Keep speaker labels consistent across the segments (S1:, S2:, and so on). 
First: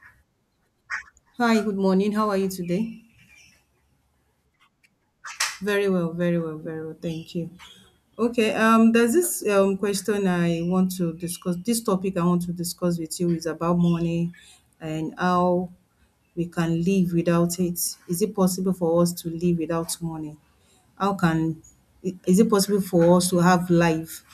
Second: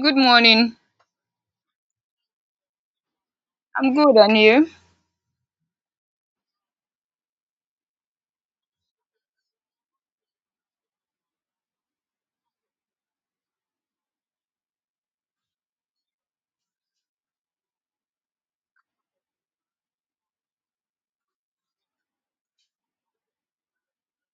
S1: Good morning.
S2: Hi, good morning. How are you today?
S1: I'm good, and you?
S2: Very well, very well, very well. Thank you. Okay, there's this question I want to discuss. This topic I want to discuss with you is about money and how we can live without it. Is it possible for us to live without money? How can is it possible for us to have life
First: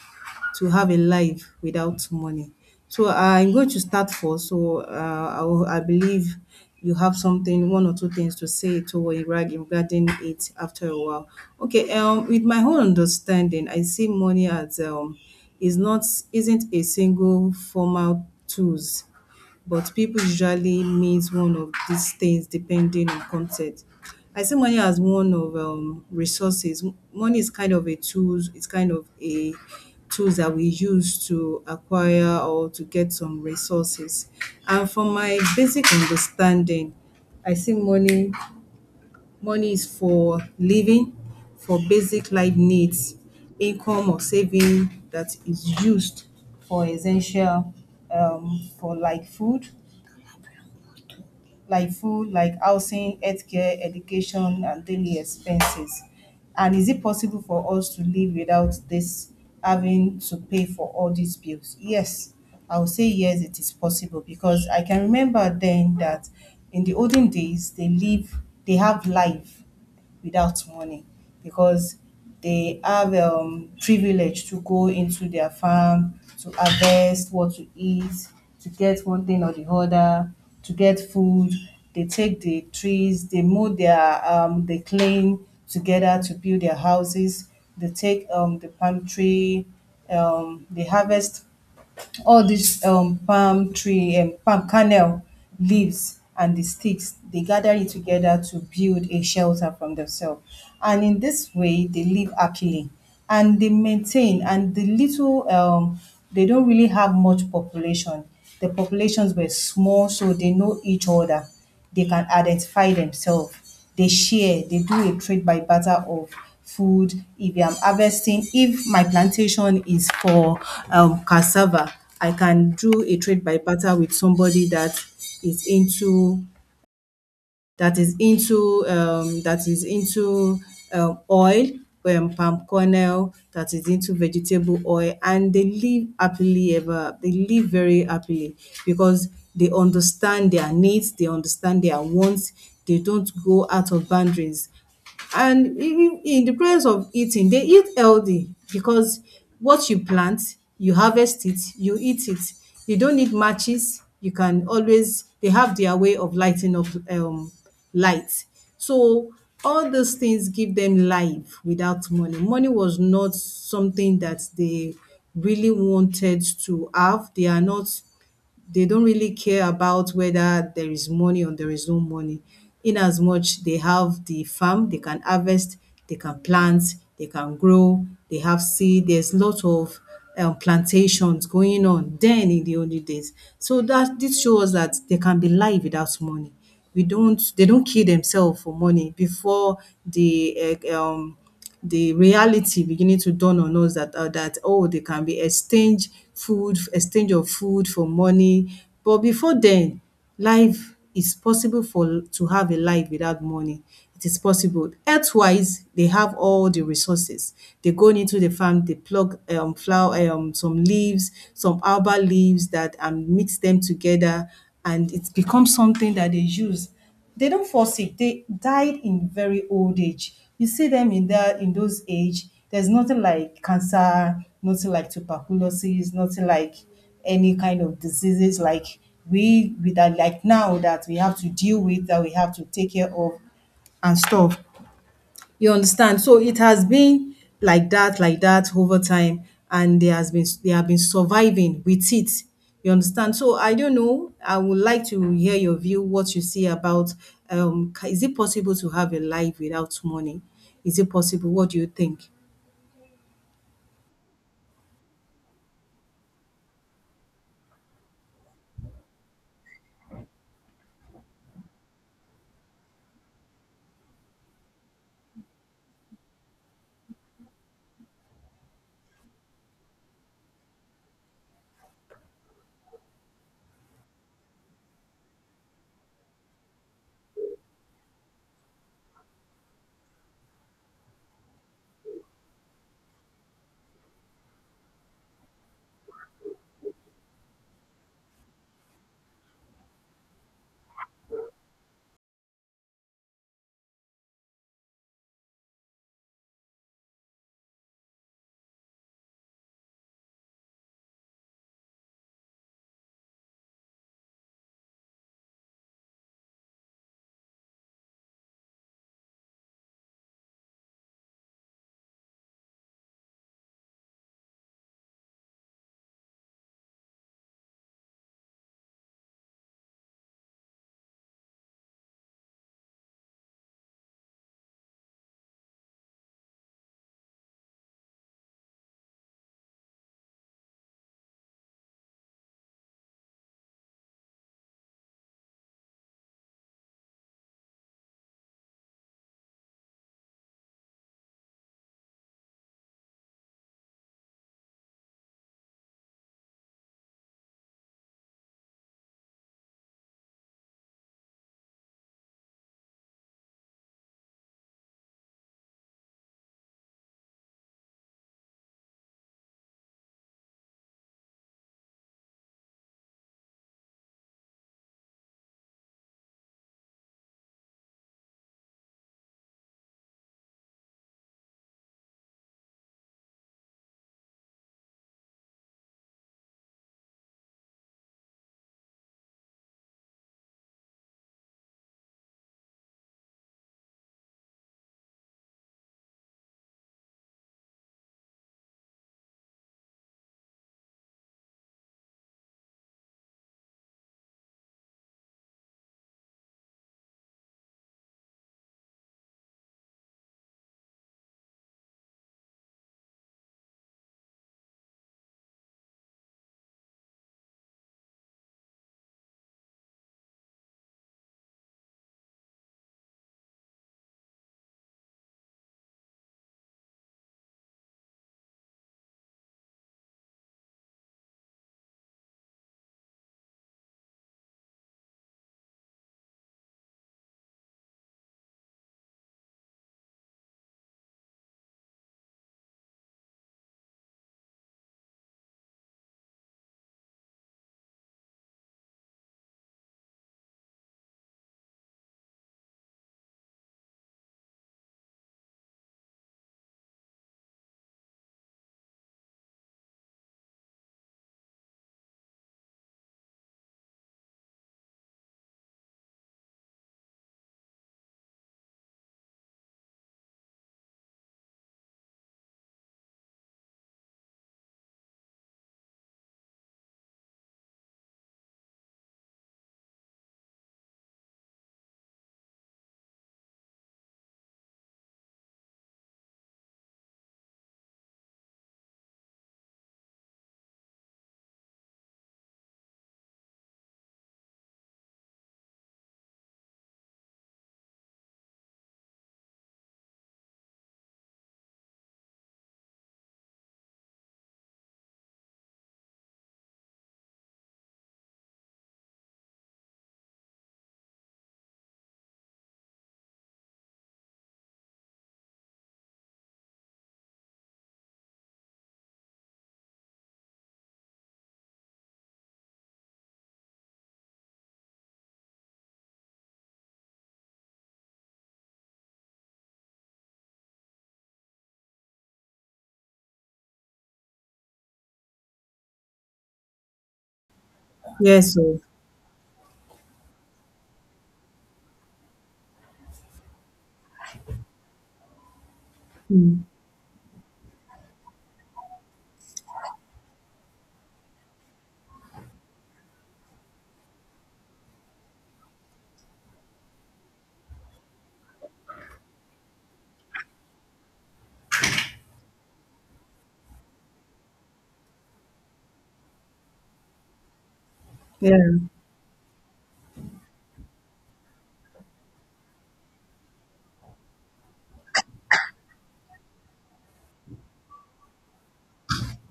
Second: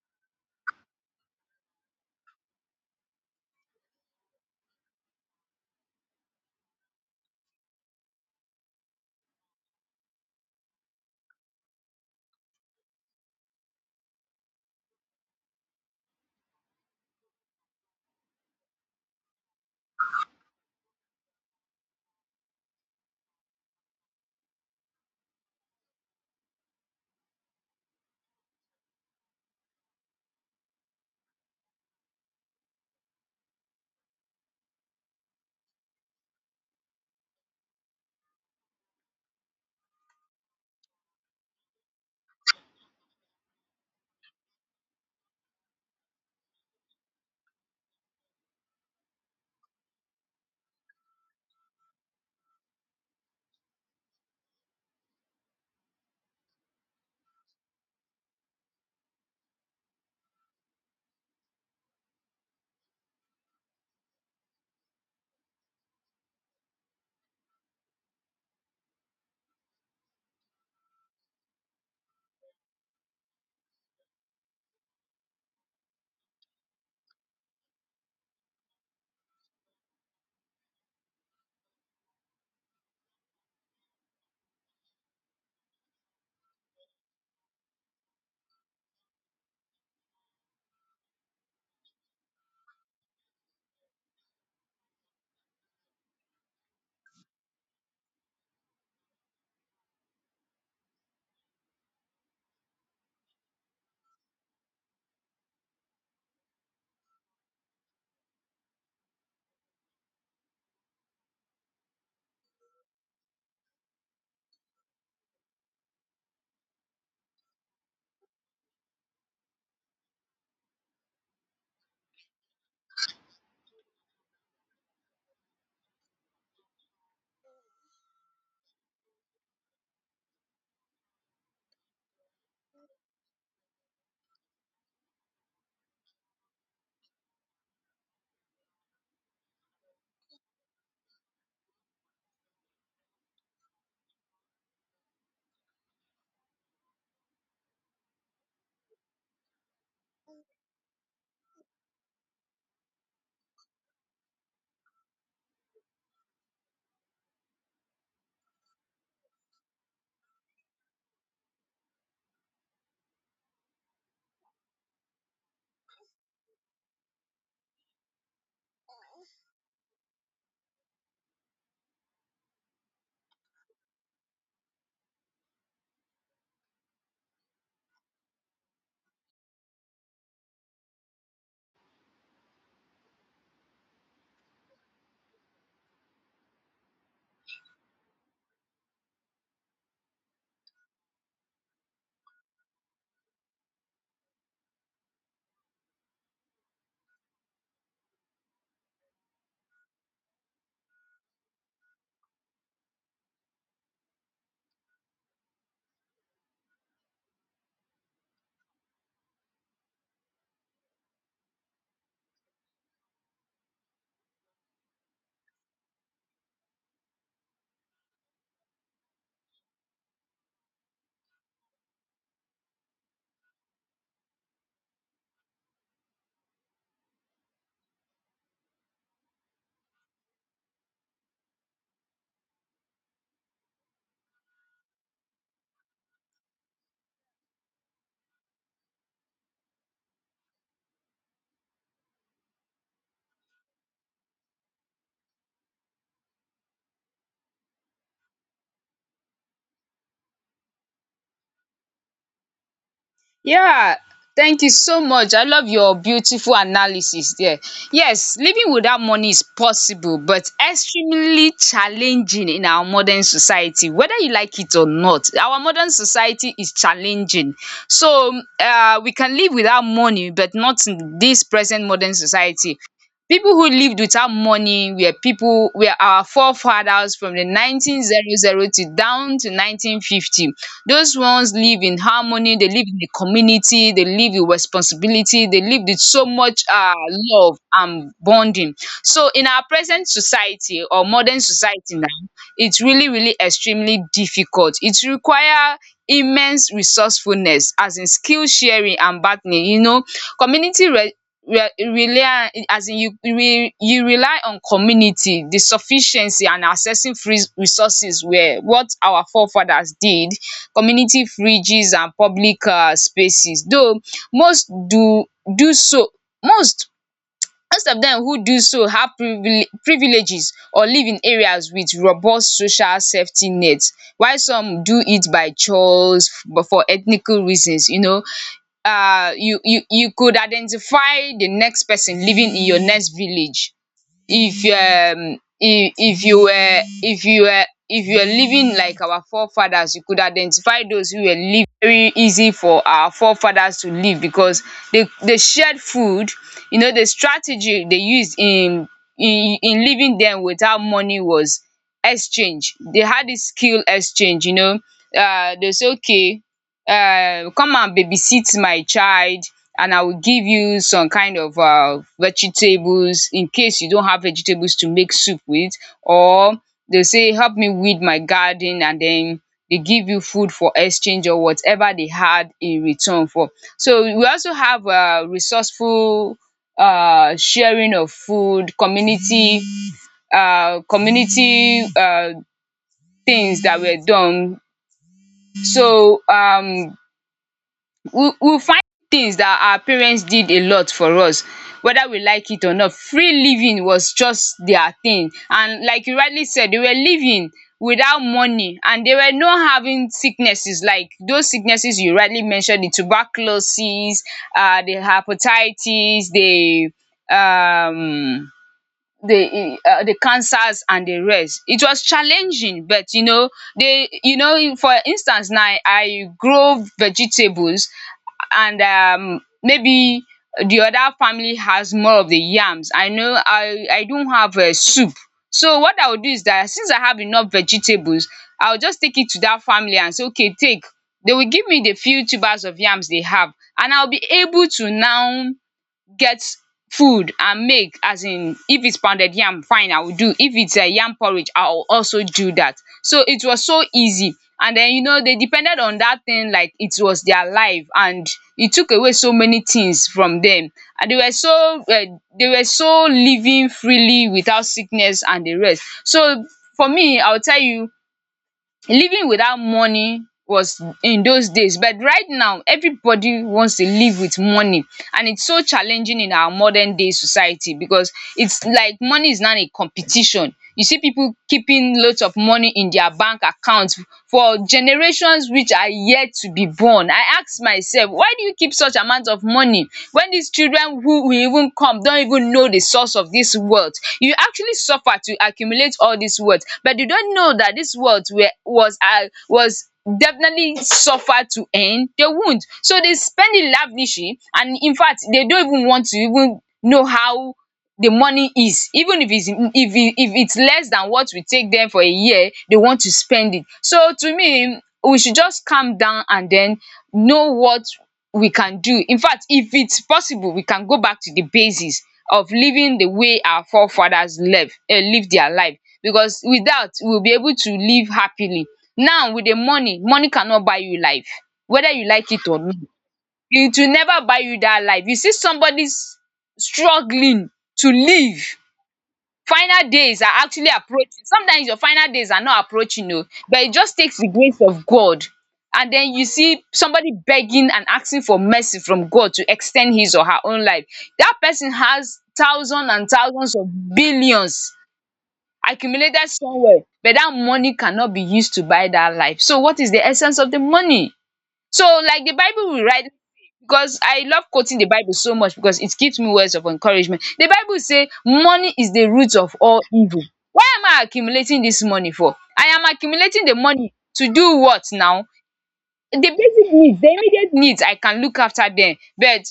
S2: to have a life without money? So I'm going to start first. So I believe you have something, one or two things to say to regarding it after a while. Okay, with my own understanding, I see money as is not isn't a single formal tools, but people usually means one of these things depending on context. I see money as one of resources. Money is kind of a tool. It's kind of a tools that we use to acquire or to get some resources. And from my basic understanding, I see money. Money is for living, for basic life needs, income or saving that is used for essential, for like food, like food, like housing, healthcare, education, and daily expenses. And is it possible for us to live without this having to pay for all these bills? Yes, I would say yes, it is possible because I can remember then that in the olden days they live, they have life without money because they have privilege to go into their farm to harvest what to eat, to get one thing or the other, to get food. They take the trees, they mow their they clean together to build their houses. They take the palm tree, they harvest all these palm tree palm kernel leaves, and the sticks they gather it together to build a shelter from themselves, and in this way they live happily and they maintain. And the little they don't really have much population. The populations were small, so they know each other, they can identify themselves. They share, they do a trade by barter of food. If I'm harvesting, if my plantation is for cassava, I can do a trade by barter with somebody that is into is into that is into oil, palm kernel, that is into vegetable oil, and they live happily ever. They live very happily because they understand their needs, they understand their wants. They don't go out of boundaries. And even in the process of eating, they eat healthy because what you plant, you harvest it, you eat it. You don't need matches. You can always, they have their way of lighting up light. So all those things give them life without money. Money was not something that they really wanted to have. They are not they don't really care about whether there is money or there is no money. In as much they have the farm, they can harvest, they can plant, they can grow, they have seed. There's lot of plantations going on then in the early days. So that this shows that there can be life without money. We don't they don't kill themselves for money before the eh, um the reality beginning to dawn on us that oh they can be exchange food exchange of food for money, but before then life is possible for to have a life without money. It is possible earthwise, they have all the resources. They go into the farm, they pluck flower some leaves, some herbal leaves that and mix them together, and it becomes something that they use. They don't fall sick, they died in very old age. You see them in that in those age, there's nothing like cancer, nothing like tuberculosis, nothing like any kind of diseases like we with that, like now that we have to deal with, that we have to take care of and stuff. You understand? So it has been like that over time, and there has been they have been surviving with it. You understand? So I don't know. I would like to hear your view, what you see about is it possible to have a life without money? Is it possible? What do you think?
S1: Yeah, thank you so much. I love your beautiful analysis there. Yes, living without money is possible, but extremely challenging in our modern society. Whether you like it or not, our modern society is challenging. So, we can live without money, but not in this present modern society. People who lived without money were our forefathers from the 1900 to down to 1950. Those ones live in harmony, they live in a community, they live with responsibility, they live with so much love and bonding. So, in our present society or modern society now, it's really, really extremely difficult. It require immense resourcefulness, as in skill sharing and bargaining. Community re re rely, as in you rely on community. The sufficiency and accessing free resources were what our forefathers did. Community fridges and public spaces, though most do so. Most most of dem who do so have privileges or live in areas wit robust social safety nets, while some do it by choice, but for ethnical reasons. You could identify di next pesin living in your next village. If um if if you were living like our forefathers, you could identify those who were living. Very easy for our forefathers to live because they shared food. You know, the strategy they used in living then without money was exchange. They had this skill exchange. They say, okay, come and babysit my child, and I will give you some kind of vegetables in case you don't have vegetables to make soup with. Or they say, help me weed my garden, and then they give you food for exchange or whatever they had in return for. So we also have resourceful sharing of food, community things that were done. So, we find things that our parents did a lot for us. Whether we like it or not, free living was just their thing, and like you rightly said, they were living without money, and they were not having sicknesses like those sicknesses you rightly mentioned: the tuberculosis, the hepatitis, um the the cancers, and the rest. It was challenging, but you know, they you know, for instance, now I grow vegetables, and maybe the other family has more of the yams. I know I don't have a soup, so what I will do is that, since I have enough vegetables, I will just take it to that family and say, okay, take. They will give me the few tubers of yams they have, and I'll be able to now get food and make, as in, if it's pounded yam fine I will do, if it's a yam porridge I will also do that. So it was so easy, and then, you know, they depended on that thing like it was their life, and it took away so many things from them, and they were so living freely without sickness and the rest. So for me, I will tell you, living without money was in those days, but right now everybody wants to live with money, and it's so challenging in our modern day society, because it's like money is now a competition. You see people keeping loads of money in their bank account for generations which are yet to be born. I ask myself, why do you keep such amount of money, when these children who will even come don't even know the source of this wealth? You actually suffer to accumulate all this wealth, but you don't know that this wealth were was definitely suffered to end. They won't, so they spend it lavishly, and, in fact, they don't even want to even know how the money is. Even if it's less than what we take them for a year, they want to spend it. So to me, we should just calm down and then know what we can do. In fact, if it's possible, we can go back to the basis of living the way our forefathers live live their life, because with that we will be able to live happily. Now with the money, money cannot buy you life, whether you like it or not. It will never buy you that life. You see somebody struggling to
S2: Yes,
S1: live,
S2: so
S1: final days are actually approaching. Sometimes your final days are not approaching oh, but it just takes the grace of God. And then you see somebody begging and asking for mercy from God to extend his or her own life. That person has thousands and thousands of billions accumulated somewhere, but that money cannot be used to buy that life. So, what is the essence of the money? So like the bible we rightly say, because I love quoting the bible so much because it gives me words of encouragement. The bible say
S2: yeah,
S1: money is the root of all evil. Why am I accumulating this money for? I am accumulating the money to do what now? The basic needs, the immediate needs, I can look after them, but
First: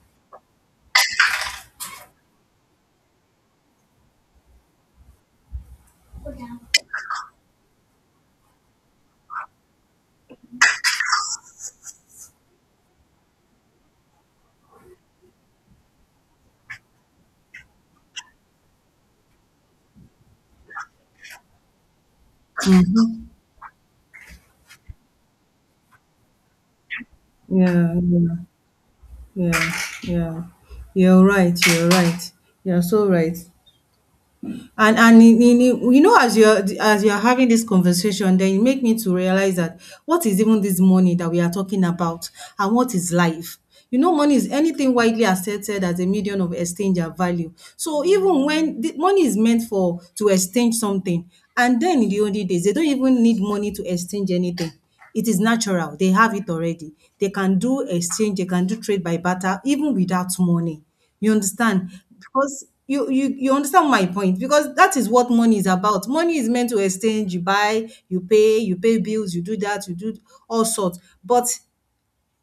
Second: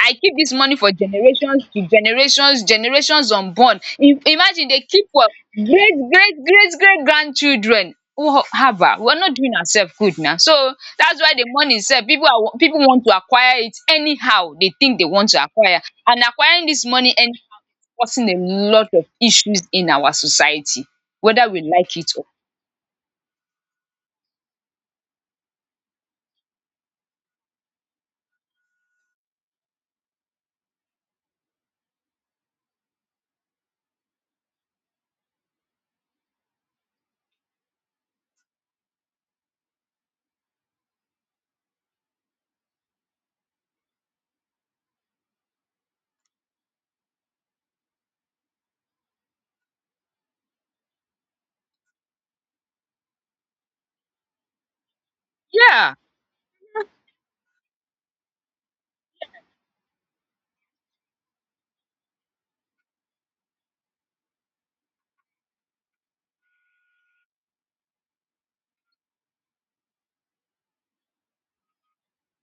S1: I keep this money for generations to generations, generations unborn. Im Imagine they keep for great, great, great, great grandchildren. Wo haba! We are not doing ourselves good now? So that's why the money itself, people, are pipu want to acquire it anyhow they think they want to acquire, and acquiring this money anyhow is causing a lot of issues in our society, whether we like it or
S2: yeah, yeah, yeah, yeah. You're right, you're right. You're so right. And in you know, as you're having this conversation, then you make me to realize that what is even this money that we are talking about, and what is life? You know, money is anything widely accepted as a medium of exchange and value. So even when the money is meant for to exchange something, and then in the only days, they don't even need money to exchange anything. It is
S1: yeah.
S2: natural. They have it already. They can do exchange, they can do trade by barter, even without money. You understand? Because you understand my point, because that is what money is about. Money is meant to exchange, you buy, you pay bills, you do that, you do all sorts. But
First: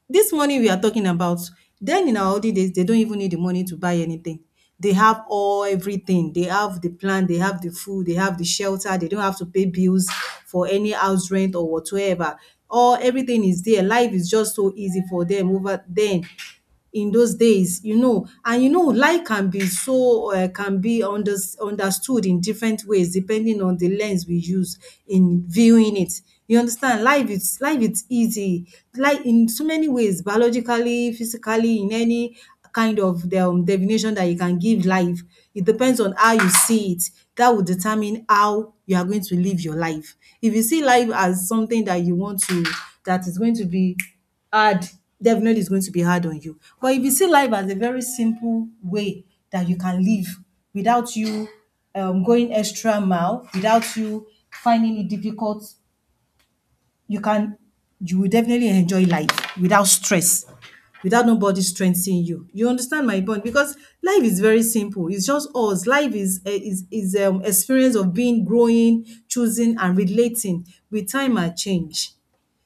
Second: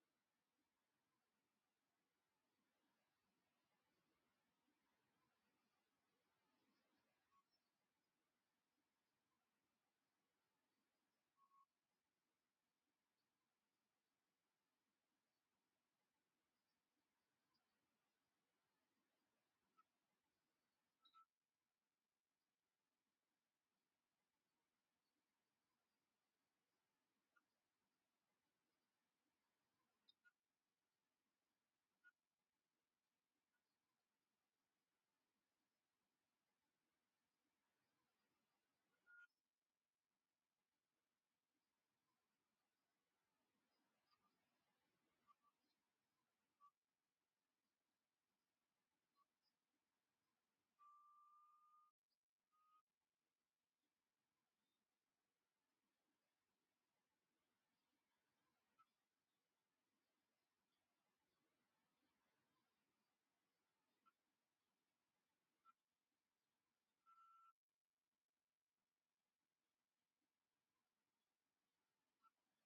S2: this money we are talking about, then in our old days, they don't even need the money to buy anything. They have all everything. They have the plan, they have the food, they have the shelter, they don't have to pay bills for any house rent or whatsoever. All everything is there. Life is just so easy for them over then in those days, you know. And you know, lie can be so can be understood in different ways depending on the lens we use in viewing it. You understand, life is easy like in so many ways, biologically, physically, in any kind of the, definition that you can give life, it depends on how you see it. That will determine how you are going to live your life. If you see life as something that you want to that is going to be hard, definitely is going to be hard on you. But if you see life as a very simple way that you can live without you going extra mile, without you finding it difficult, you can you will definitely enjoy life without stress, without nobody stressing you. You understand my point? Because life is very simple. It's just us. Life is experience of being, growing, choosing, and relating with time and change,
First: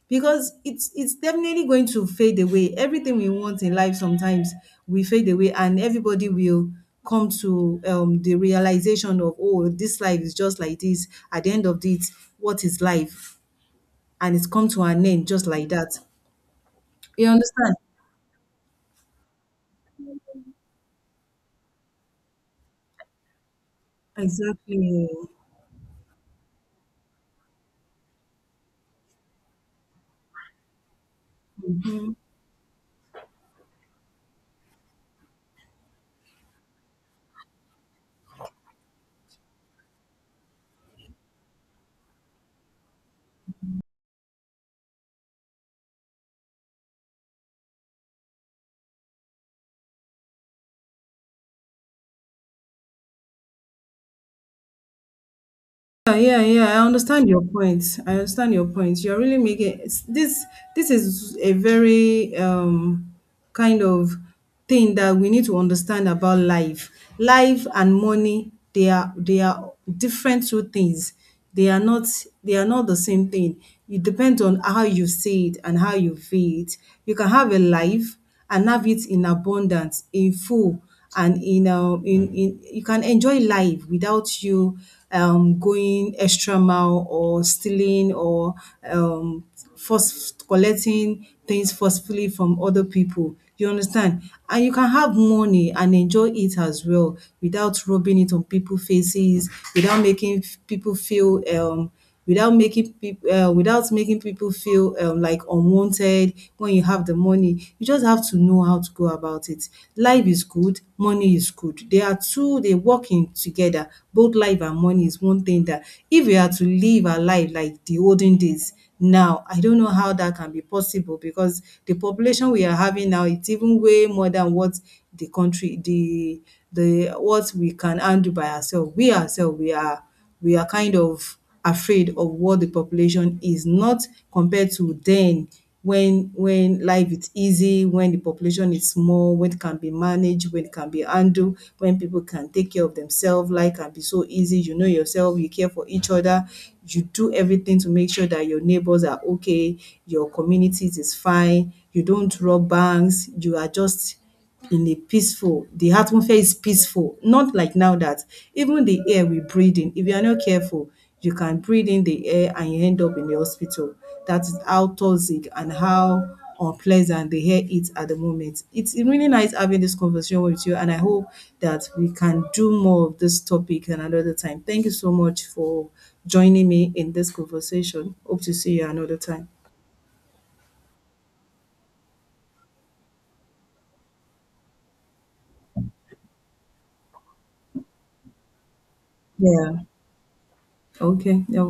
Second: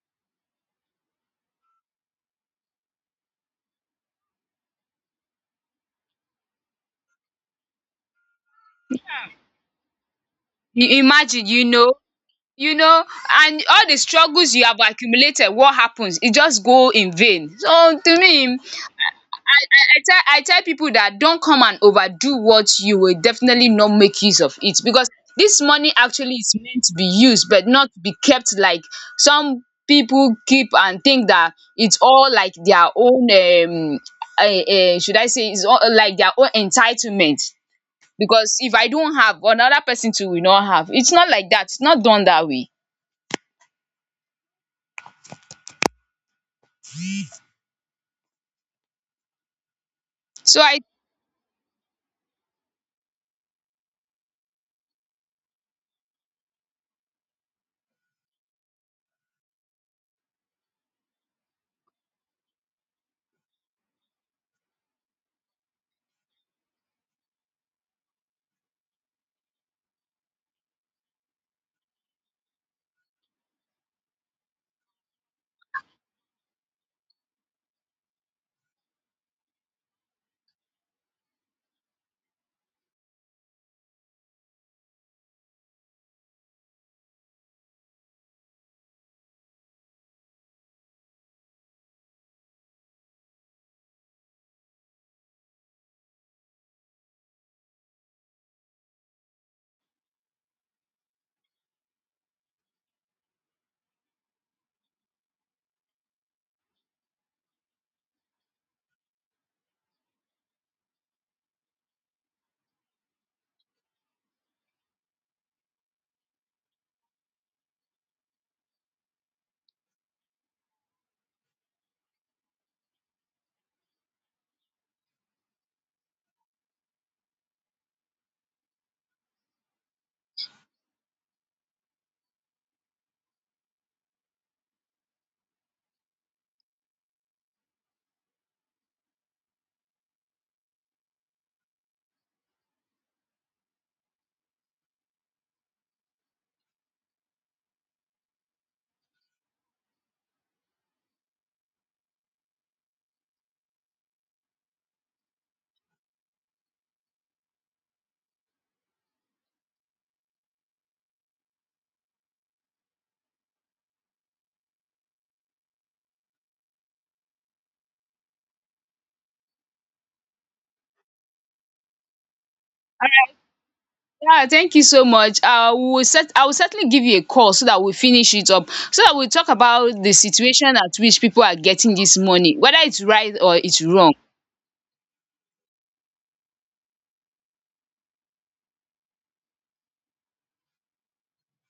S2: because it's definitely going to fade away. Everything we want in life sometimes we fade away, and everybody will come to the realization of oh, this life is just like
S1: You
S2: this. At
S1: imagine
S2: the
S1: you
S2: end of
S1: know
S2: it, what
S1: you
S2: is
S1: know
S2: life?
S1: and all the
S2: And it's
S1: struggles you
S2: come
S1: have
S2: to an end just
S1: accumulated,
S2: like
S1: what
S2: that.
S1: happens? It just go in
S2: You
S1: vain.
S2: understand?
S1: So to me, I tell people that, don't come and overdo what you will definitely not make use of, it
S2: Exactly.
S1: because this money actually is meant to be used, but not to be kept like some people keep and think that it's all like their own, um should I say, it's all like their own entitlement, because if I don't have, another person too will not have. It's not like that. It's not done that way. So I.
S2: Yeah, yeah, yeah. I understand your point. I understand your point. You're really making this. This is a very kind of thing that we need to understand about life. Life and money, they are different two things. They are not they are not the same thing. It depends on how you see it and how you feel it. You can have a life and have it in abundance, in full, and in you can enjoy life without you going extra mile or stealing or um force collecting things forcefully from other people. You understand? And you can have money and enjoy it as well without rubbing it on people's faces, without making people feel without making people without making people feel like unwanted. When you have the money, you just have to know how to go about it. Life is good, money is good, they are two, they working together. Both life and money is one thing that if we are to live our life like the olden days, now I don't know how that can be possible because the population we are having now, it's even way more than what the country, the what we can handle by ourselves. We ourselves, we are kind of afraid of what the population is, not compared to then when life is easy, when the population is small, when it can be managed, when it can be handled, when people can take care of themselves, life can be so easy. You know yourself, you care for each other, you do everything to make sure that your neighbors are okay, your communities is fine, you don't rob banks, you are just in a peaceful the atmosphere is peaceful, not like now that even the air we breathe in, if you are not careful, you can breathe in the air and you end up in the hospital. That is how toxic and how unpleasant the air is at the moment. It's really nice having this conversation with you, and I hope that we can do more of this topic and another
S1: Yeah,
S2: time.
S1: thank you
S2: Thank you
S1: so
S2: so
S1: much.
S2: much
S1: We
S2: for
S1: will set, I will
S2: joining
S1: certainly
S2: me
S1: give
S2: in
S1: you a
S2: this
S1: call, so that we
S2: conversation.
S1: finish
S2: Hope
S1: it
S2: to
S1: up,
S2: see you
S1: so that
S2: another
S1: we
S2: time.
S1: talk about the situation at which people are getting this money, whether it's right or it's wrong.
S2: Yeah. Okay. All